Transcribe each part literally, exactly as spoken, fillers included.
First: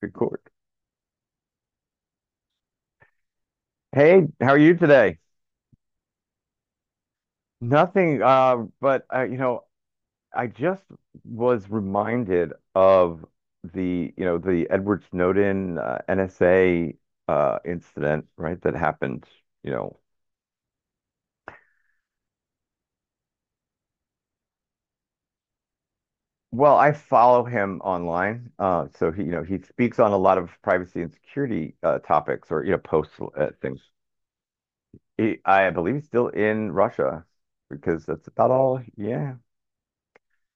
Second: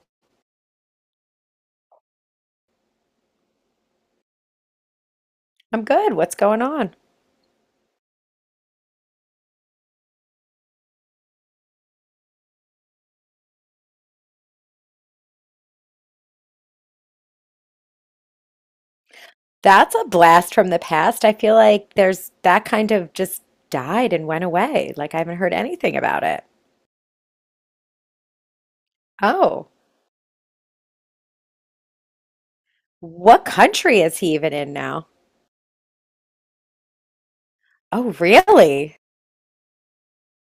Record. Hey, how are you today? I'm good. What's going on? Nothing, uh, but uh, you know, I just was reminded of the, you know, the Edward Snowden uh, N S A uh, incident, right? That happened, you That's know. a blast from the past. I feel like there's that kind of just died and went away. Like I haven't heard anything about it. Well, I follow him online, uh, so he, you know, he Oh, speaks on a lot of privacy and security uh, topics, or you know, posts what uh, things. country is he even in now? He, I believe he's still in Russia because Oh, that's about all. really? Yeah,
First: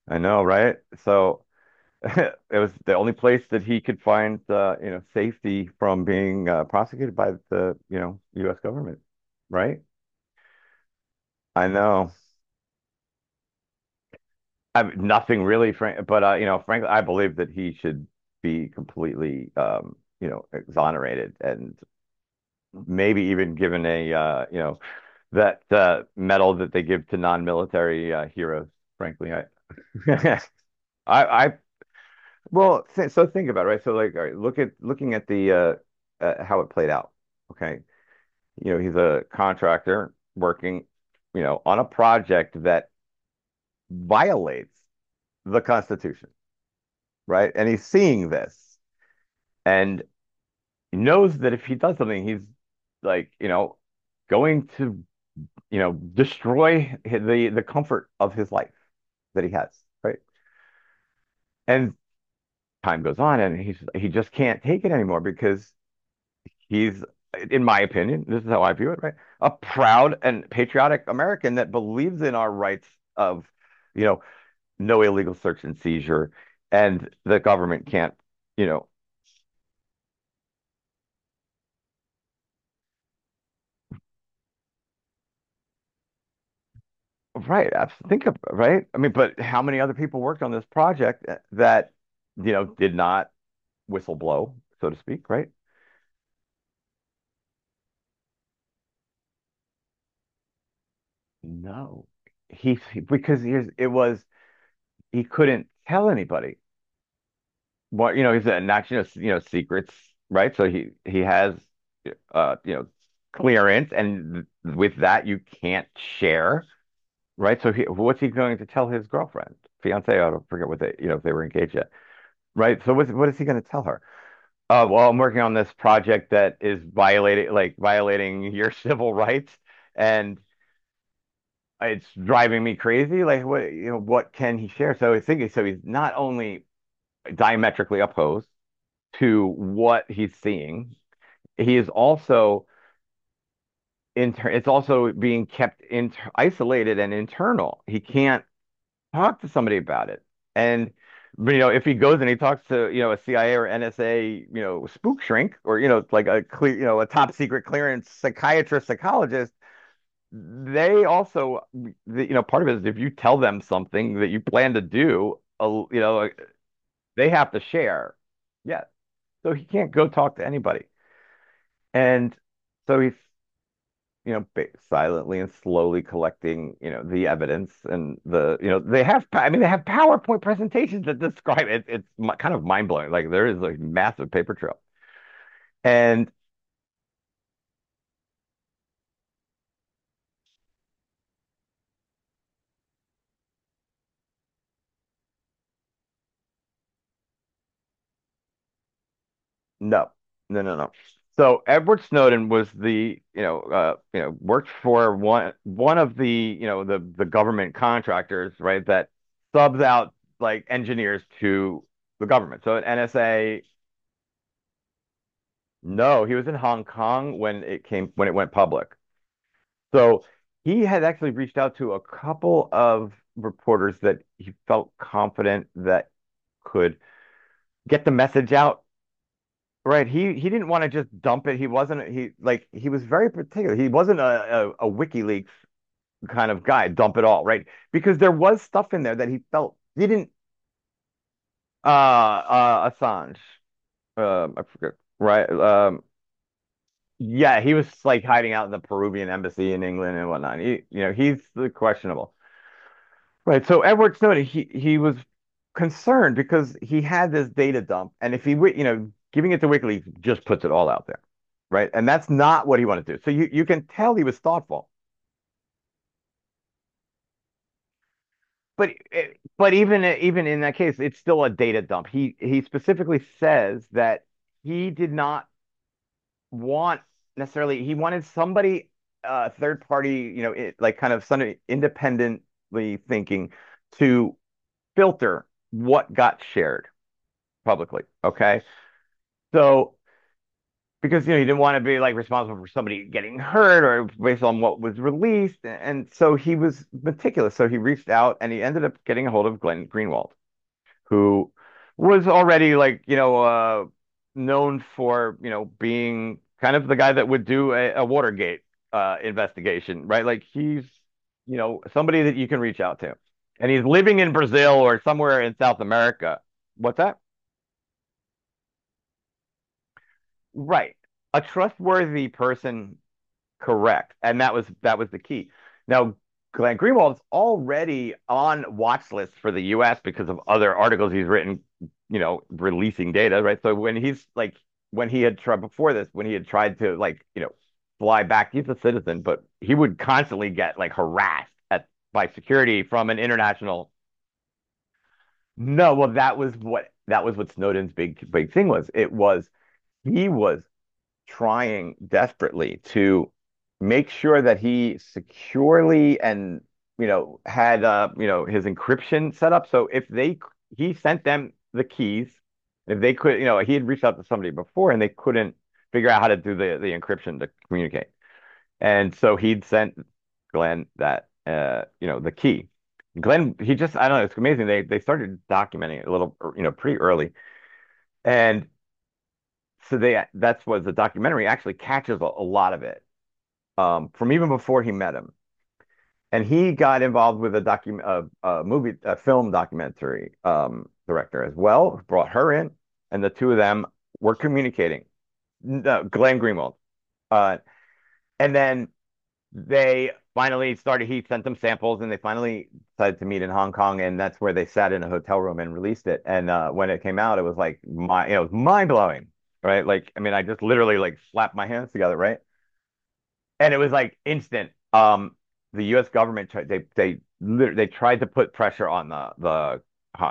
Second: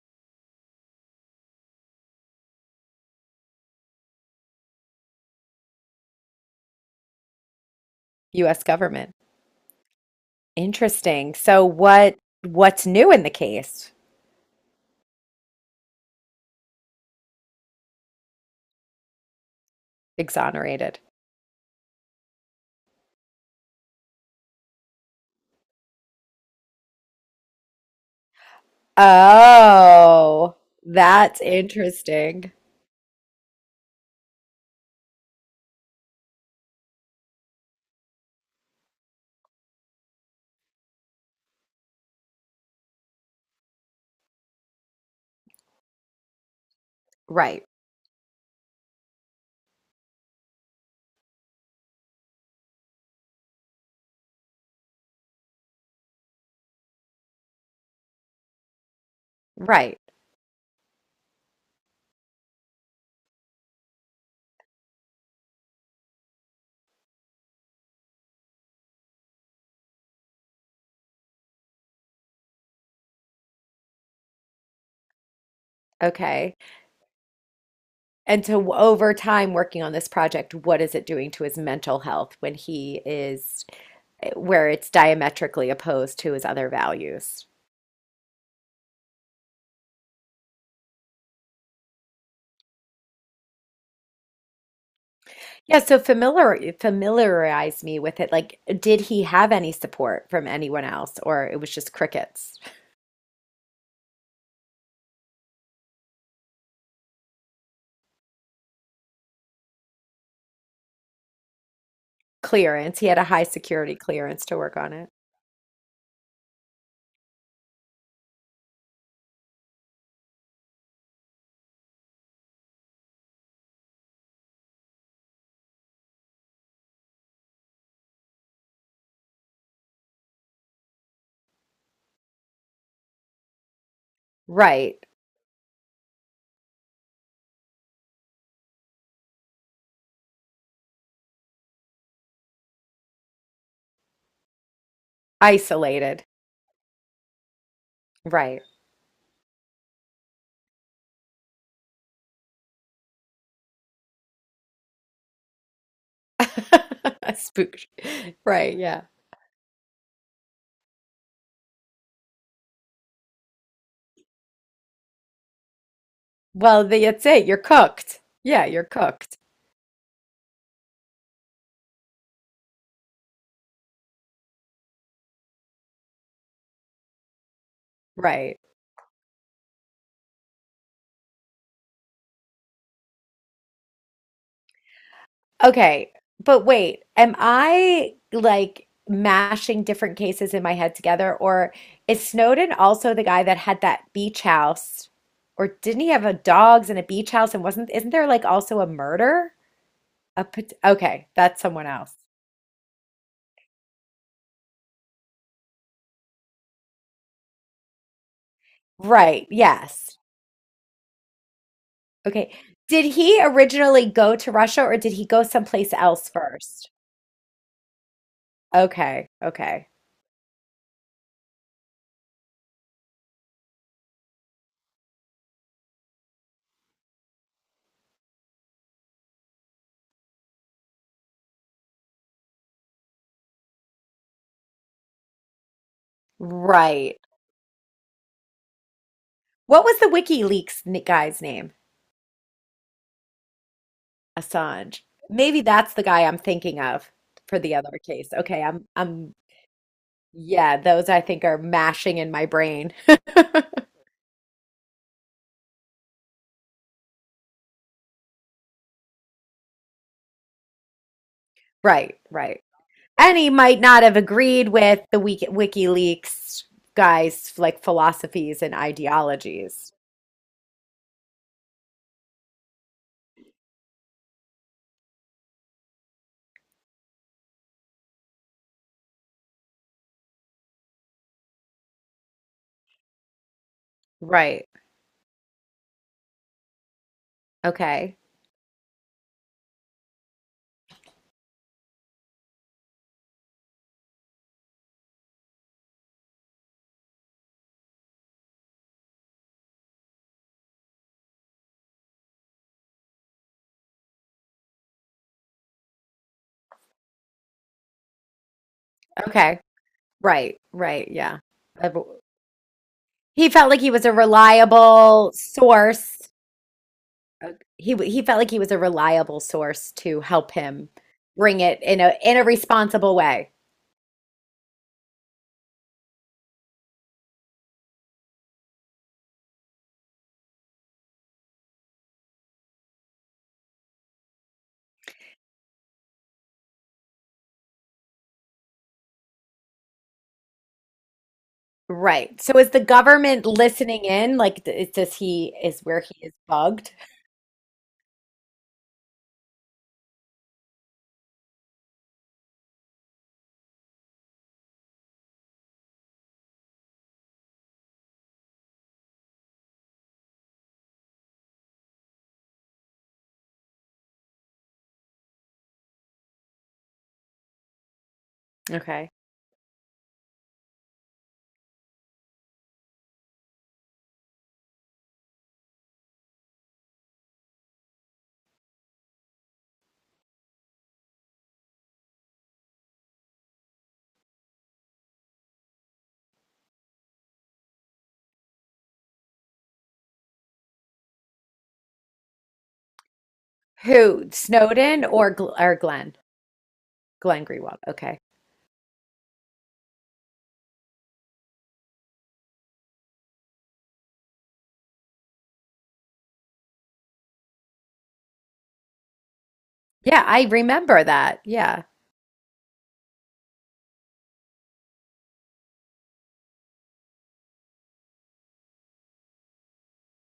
I know, right? So, it was the only place that he could find uh, you know safety from being uh, prosecuted by the you know U S U S government, government. right? Interesting. So I know. what what's new in the case? I mean, nothing really, Frank, but uh, you know, frankly, I believe that he should be completely um, you know Exonerated. exonerated and maybe even given a uh, you know that uh, medal that they give to non-military uh, heroes. Frankly, I Oh, I, that's I interesting. well, th so think about it, right? So like, all right, look at looking at the uh, uh, how it played out. Okay, you know, he's a contractor working, you know, on a project that violates the Constitution, right? Right. And he's seeing this and knows that if he does something, he's like, you know, going to, you know, destroy the the comfort of his life that he has, Right. right? And time goes on, and he's he just can't take it anymore because he's, in my opinion, this is how I view it, right? A proud and patriotic American that believes in our rights of, you know, no illegal search and seizure, Okay. and the government can't, And you so, know, over time working on this project, what is it doing to his mental health when he is eh, where it's diametrically opposed to his other values? right? Think of right. I mean, but how many other people worked on this project eh, that, you know, did not whistle blow, so to speak, right? Yeah, so familiar familiarize me with it. Like, did he have any support from anyone else, or it was just No, crickets? he, he- because here's it was he couldn't tell anybody what you know. He's a national, you know, secrets, right? So he he has, uh, you know, Clearance. He had a high clearance, security clearance and to work on with it. that you can't share right? So he, what's he going to tell his girlfriend, fiance? I don't forget what they, you know, if they were engaged yet, right? So what's, what is he going to tell her? Uh, well, I'm working on this project that is violating, like violating your civil rights, and it's driving me crazy. Like, what, you know, what can he share? Right. So I think so. He's not only diametrically opposed to what he's seeing, he is also inter- it's also being kept Isolated. inter- isolated and internal. He can't Right. talk to somebody about it. And but, you know, if he goes and he talks to, you know, a C I A or N S A, you know, spook shrink or, you know, like a clear, you know, a top secret Spooked. clearance Right, psychiatrist, yeah. psychologist, they also, the, you know, part of it is if you tell them something that you plan to do, a, you know, like, Well, that's they it. have You're to share. cooked. Yeah, Yeah. you're cooked. So he can't go talk to anybody. And so he's you know, ba- silently and slowly collecting, you know, the evidence and the, Right. you know, they have, pa- I mean, they have PowerPoint presentations that describe it. It's mi- kind of mind blowing. Like there is a massive paper trail. Okay, And but wait, am I like mashing different cases in my head together, or is Snowden also the guy that had that beach house, or didn't he have a dogs and a beach house and wasn't, isn't there like also a murder? no, A no, pot- no, no. Okay, that's So someone Edward else. Snowden was the, you know, uh, you know, worked for one one of the, you know, the the government contractors, right, that Right, subs out yes. like engineers to the Okay. government. So at Did he N S A, originally go to Russia or did he go someplace no, else he was in Hong first? Kong when it came when it went public. Okay, okay. So he had actually reached out to a couple of reporters that he felt confident that could get the message out. Right. He he didn't want to just dump it. He wasn't he like he was very particular. He wasn't a, a, a WikiLeaks kind of guy, dump Right. it all, right? Because there was stuff in there that he felt What was the didn't WikiLeaks n- guy's name? uh uh Assange. Um I forget. Assange. Right. Maybe that's Um the guy I'm thinking of for Yeah, he the was other like case. hiding Okay, out in the I'm Peruvian I'm embassy in England and whatnot. yeah, He, you those know, I he's think are mashing in questionable. my brain. Right. So Edward Snowden, he he was concerned because he had this data dump, and if he, wi- you know, giving it to WikiLeaks just puts it all out there, right? And Right, that's right. not what he wanted to do. So And you he you might can not tell have he was agreed thoughtful, with the Wiki WikiLeaks guys' like philosophies and but it- but ideologies. even even in that case, it's still a data dump. He he specifically says that he did not want necessarily. He wanted somebody, uh, third party, you know, it, like kind of somebody independently thinking to Right. filter what got shared publicly. Okay. Okay. So because you know he didn't want to be like responsible for somebody getting hurt or based on what was released, and so he was meticulous. So he reached out and he ended up getting a hold of Glenn Greenwald, who was already like you know uh, known for you know being kind of the guy that would do a, a Watergate uh, Okay. investigation, right? Like Right, he's right. Yeah. you know Uh, somebody that you can reach out to, He and felt like he's he was a living in Brazil or reliable somewhere in South source America. What's that? uh, he w- he felt like he was a reliable source to help him Right. A bring it in a trustworthy in a person, responsible way. correct. And that was that was the key. Now, Glenn Greenwald's already on watch lists for the U S because of other articles he's written, you know, releasing data, right? So when he's like when he had tried before this, when he had tried to like, you know, fly back, he's a citizen, but he would constantly get like harassed at by Right. So is the security from an government international. listening in? Like, th- does he is No, where well, he is that was what bugged? that was what Snowden's big big thing was. It was he was trying desperately to make sure that he securely and you know had uh you know his encryption set up. So if they he sent them the keys, if they could, you know, he had reached out to somebody before and they couldn't figure out how to do the the encryption to communicate. Okay. And so he'd sent Glenn that uh you know the key. Glenn, he just I don't know, it's amazing. They they started documenting it a little, you know, pretty early. And so they that's what the documentary actually catches a, a lot of it um, from even before he met him. And he got involved with a document, a, a movie, a film documentary um, director as well. Brought her in, and the two of them Who? were communicating. Snowden or Gl or No, Glenn? Glenn Greenwald, Glenn uh, Greenwald. Okay. and then they finally started. He sent them samples, and they finally decided to meet in Hong Kong, and that's where they sat in a hotel room and released it. And uh, when it came out, it was like my, you know, it was mind blowing, right? Like, I Yeah, mean, I I just literally remember like that. slapped my Yeah, hands together, right? And it was like instant. Um, the U S government tried they they they tried to put pressure on the the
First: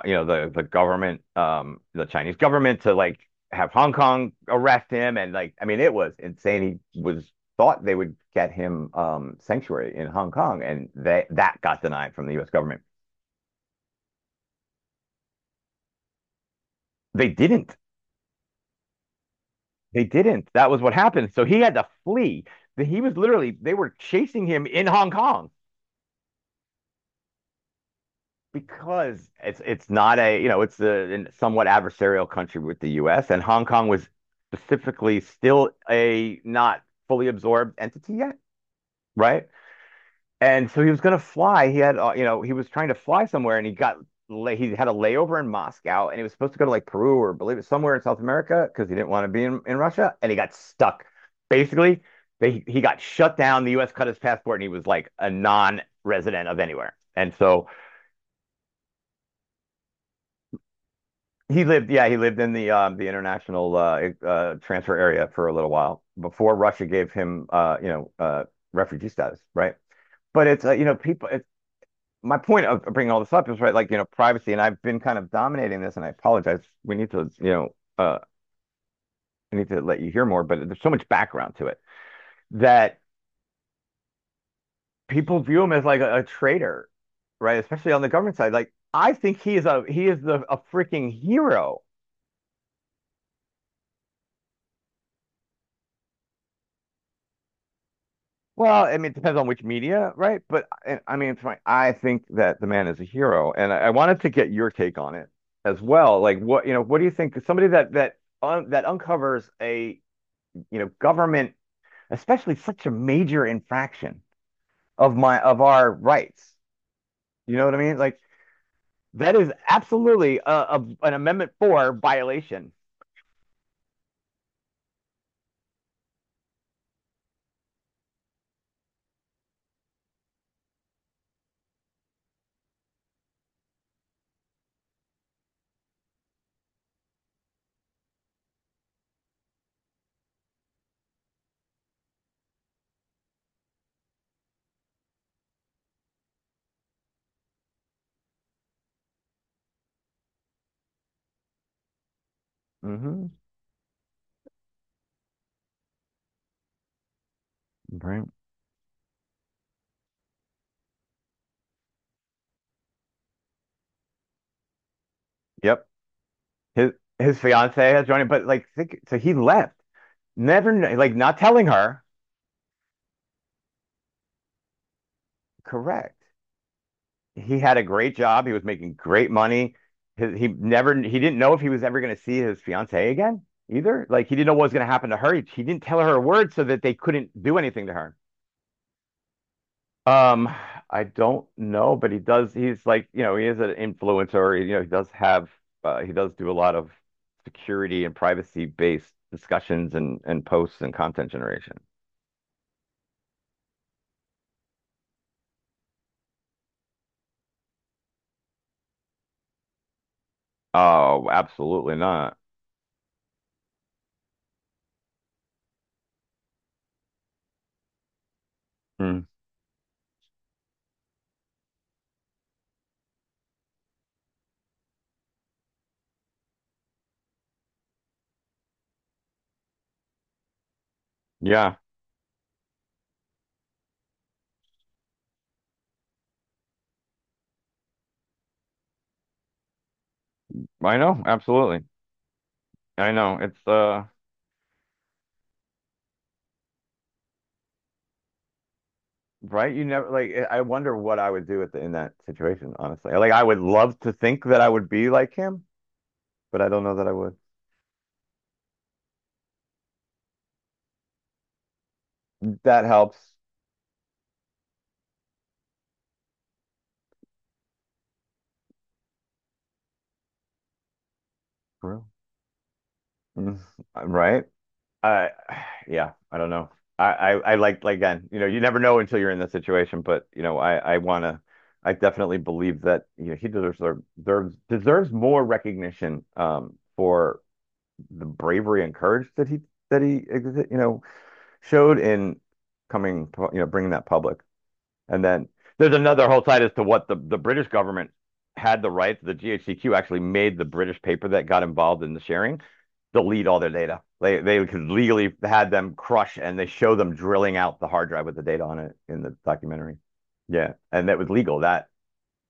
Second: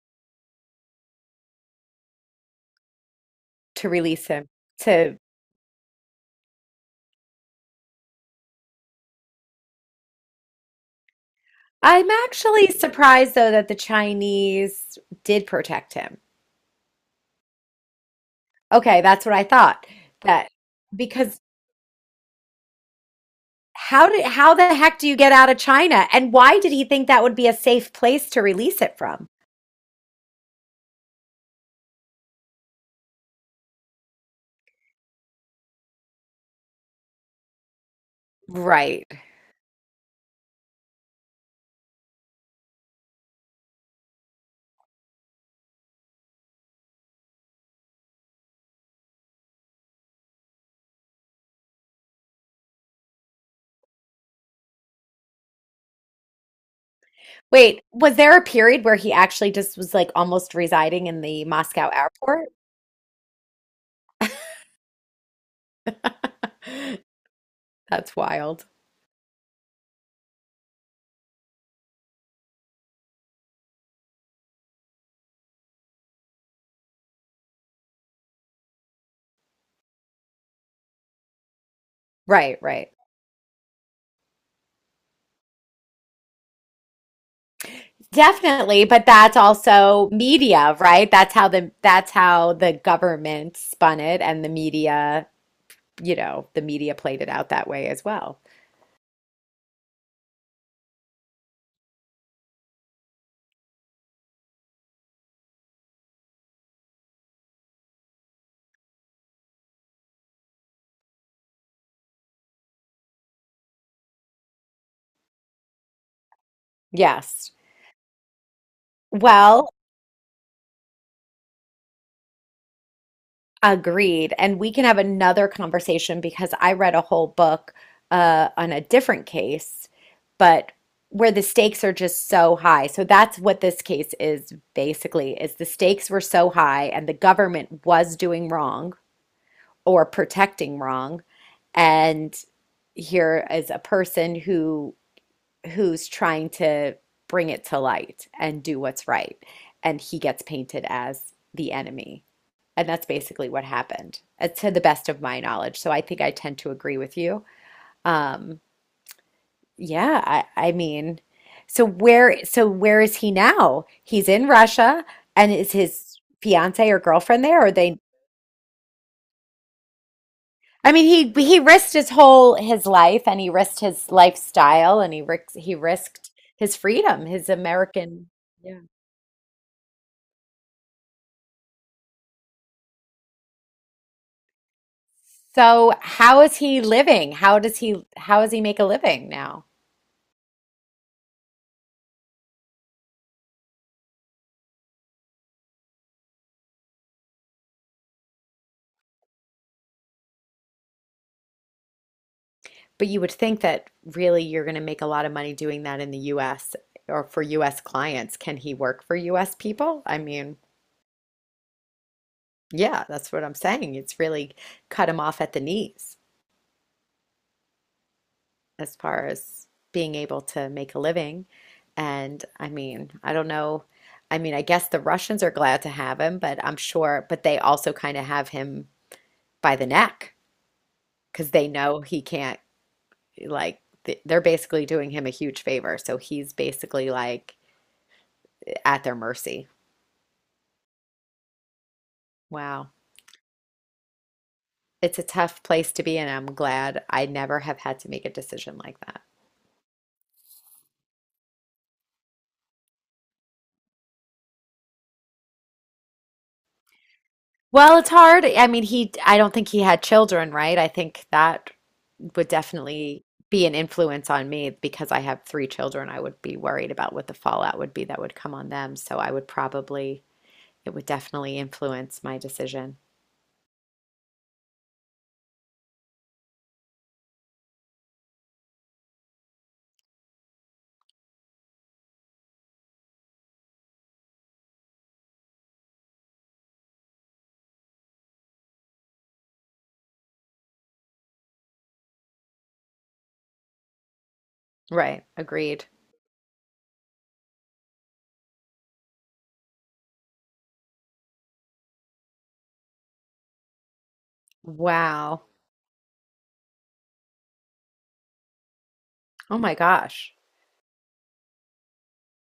you know the the government um the Chinese government to like have to Hong release Kong him. arrest him To and like I mean it was insane. He was thought they would get him um sanctuary in Hong Kong and they that got I'm denied from the U S actually government. surprised though that the Chinese did protect him. They didn't. Okay, that's what I thought. They didn't. That That was what happened. because So he had to flee. He was literally they were how did chasing how him the in heck do Hong you get Kong. out of China? And why did he think that would be a safe place to release it Because from? it's it's not a you know it's a somewhat adversarial country with the U S and Hong Kong was specifically still a not fully absorbed entity yet, Right. right? And so he was going to fly. He had uh, you know he was trying to fly somewhere and he got lay, he had a layover in Moscow and he was supposed to go to like Peru or believe it somewhere in South America because he didn't want to be in, in Russia and he got stuck. Basically, they he got shut down. The U S cut his passport and he was like a non-resident of anywhere. And so Wait, was there a period where he actually just was like almost residing in the he lived, Moscow yeah, he lived airport? in the um, the international uh, e, uh, transfer area for a little while before Russia gave him, uh, you know, That's uh, wild. refugee status, right? But it's, uh, you know, people. It's, my point of bringing all this up is right, like you know, privacy, and I've been kind of dominating this, and I apologize. We need to, you know, uh, I need to let you hear more, but there's so much background to it Right, right. that people view him as like a, a traitor, right? Especially on the government side. Like Definitely, but I that's think he is a he also is the a media, right? freaking That's how the hero. that's how the government spun it and the media, you know, the media played it out that way as well. Well, I mean, it depends on which media, right? But I, I mean, it's my, I think that the man is a hero, and I, I wanted to get your take on it as well. Like, what you know, what do you think? Somebody that that un, that uncovers a you know government, especially such a major infraction of my of our rights. Yes. You know what I mean? Like that is Well, absolutely a, a an Amendment Four violation. agreed. And we can have another conversation because I read a whole book uh, on a different case, but where the stakes are just so high. So that's what this case is basically, is the stakes were so high and the government was doing wrong or protecting wrong. And here is a person who who's trying to bring it to light and do what's right. And he gets painted as the enemy. And Mm that's hmm basically what happened, uh, to the best of my knowledge. So I think I tend to agree with you. Right. Um, yeah, I, I mean, so where, so where is he now? He's in Russia, and is Yep. his fiance His or his girlfriend there? Or fiance they? has joined him, but like, think, so he left, never I kn- like mean, not he he telling risked her. his whole his life, and he risked his lifestyle, and he risked he Correct. risked his freedom, his He had a great American. job. He was Yeah. making great money. His, he never he didn't know if he was ever going to see his fiancee again either. Like he didn't know what was going to happen to her. He, he didn't So tell her a how word is so that he they couldn't living? do How does anything to he her. how does he make a living now? Um, I don't know, but he does. He's like you know he is an influencer. You know he does have uh, he does do a lot of security and privacy based discussions and and posts and content generation. But you would think that really you're going to make a lot of money doing that in the U S or for U S clients. Can he work for U S people? I mean, Oh, absolutely not. yeah, that's what I'm saying. It's really cut him off at the knees as far Mm, as being able to make a living. And I mean, I don't know. I mean, I guess the Russians are glad to have him, but I'm sure, but they also kind of have him by the neck because they yeah, know he can't, like, th- they're basically doing him a huge favor. So he's basically like at their mercy. I know. Absolutely, Wow. I know. It's uh. It's a tough place to be and I'm glad I never have had to make a decision like that. Right? You never like I wonder what I would do at the, in that situation, honestly. Like I would love to think that I would be like him, but I don't know that I would. Well, it's hard. I mean, he, I don't think he had children, right? I think that would That definitely helps. be an influence on me because I have three children. I would be worried about what the fallout would be that would come on them. So I would probably, it would definitely True. influence my decision. Mm. Right? I yeah, I don't know. I, I I like like again, you know, you never know until you're in the situation, but you know, I I wanna I definitely believe that you know he deserves deserves deserves more recognition um for the bravery and courage that he that he you know showed in coming you know bringing that public. And Right. then Agreed. there's another whole side as to what the, the British government had the rights. The G H Q actually made the British paper that got involved in the sharing delete all their data. They they could legally Wow. had them crush and they show them drilling out the hard drive with the data on it in the Oh my documentary. gosh. Yeah, and that was legal that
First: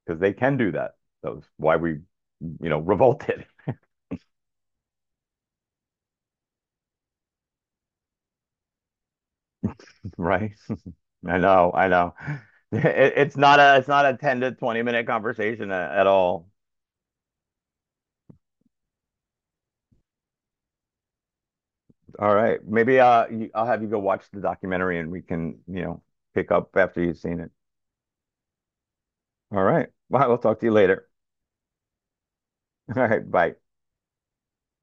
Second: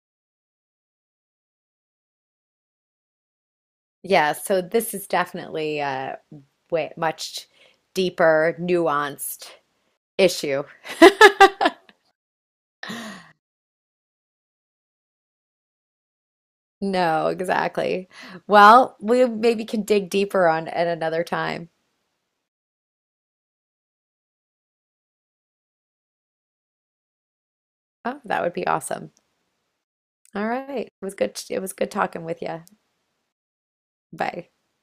because they can do that. That was why we, you know, revolted, Yeah. So this is definitely uh, way much deeper, nuanced right? issue. I know, I know. It, it's not a it's not a ten to twenty minute conversation at all. No, exactly. Well, we maybe can dig deeper on at another time. All right. Maybe uh, you, I'll have you go watch the documentary and we can, you know, pick up after you've seen it. Oh, that would be awesome. All right. Well, I'll All talk to you right. It later. was good. It was good talking with you. All right. Bye. Bye.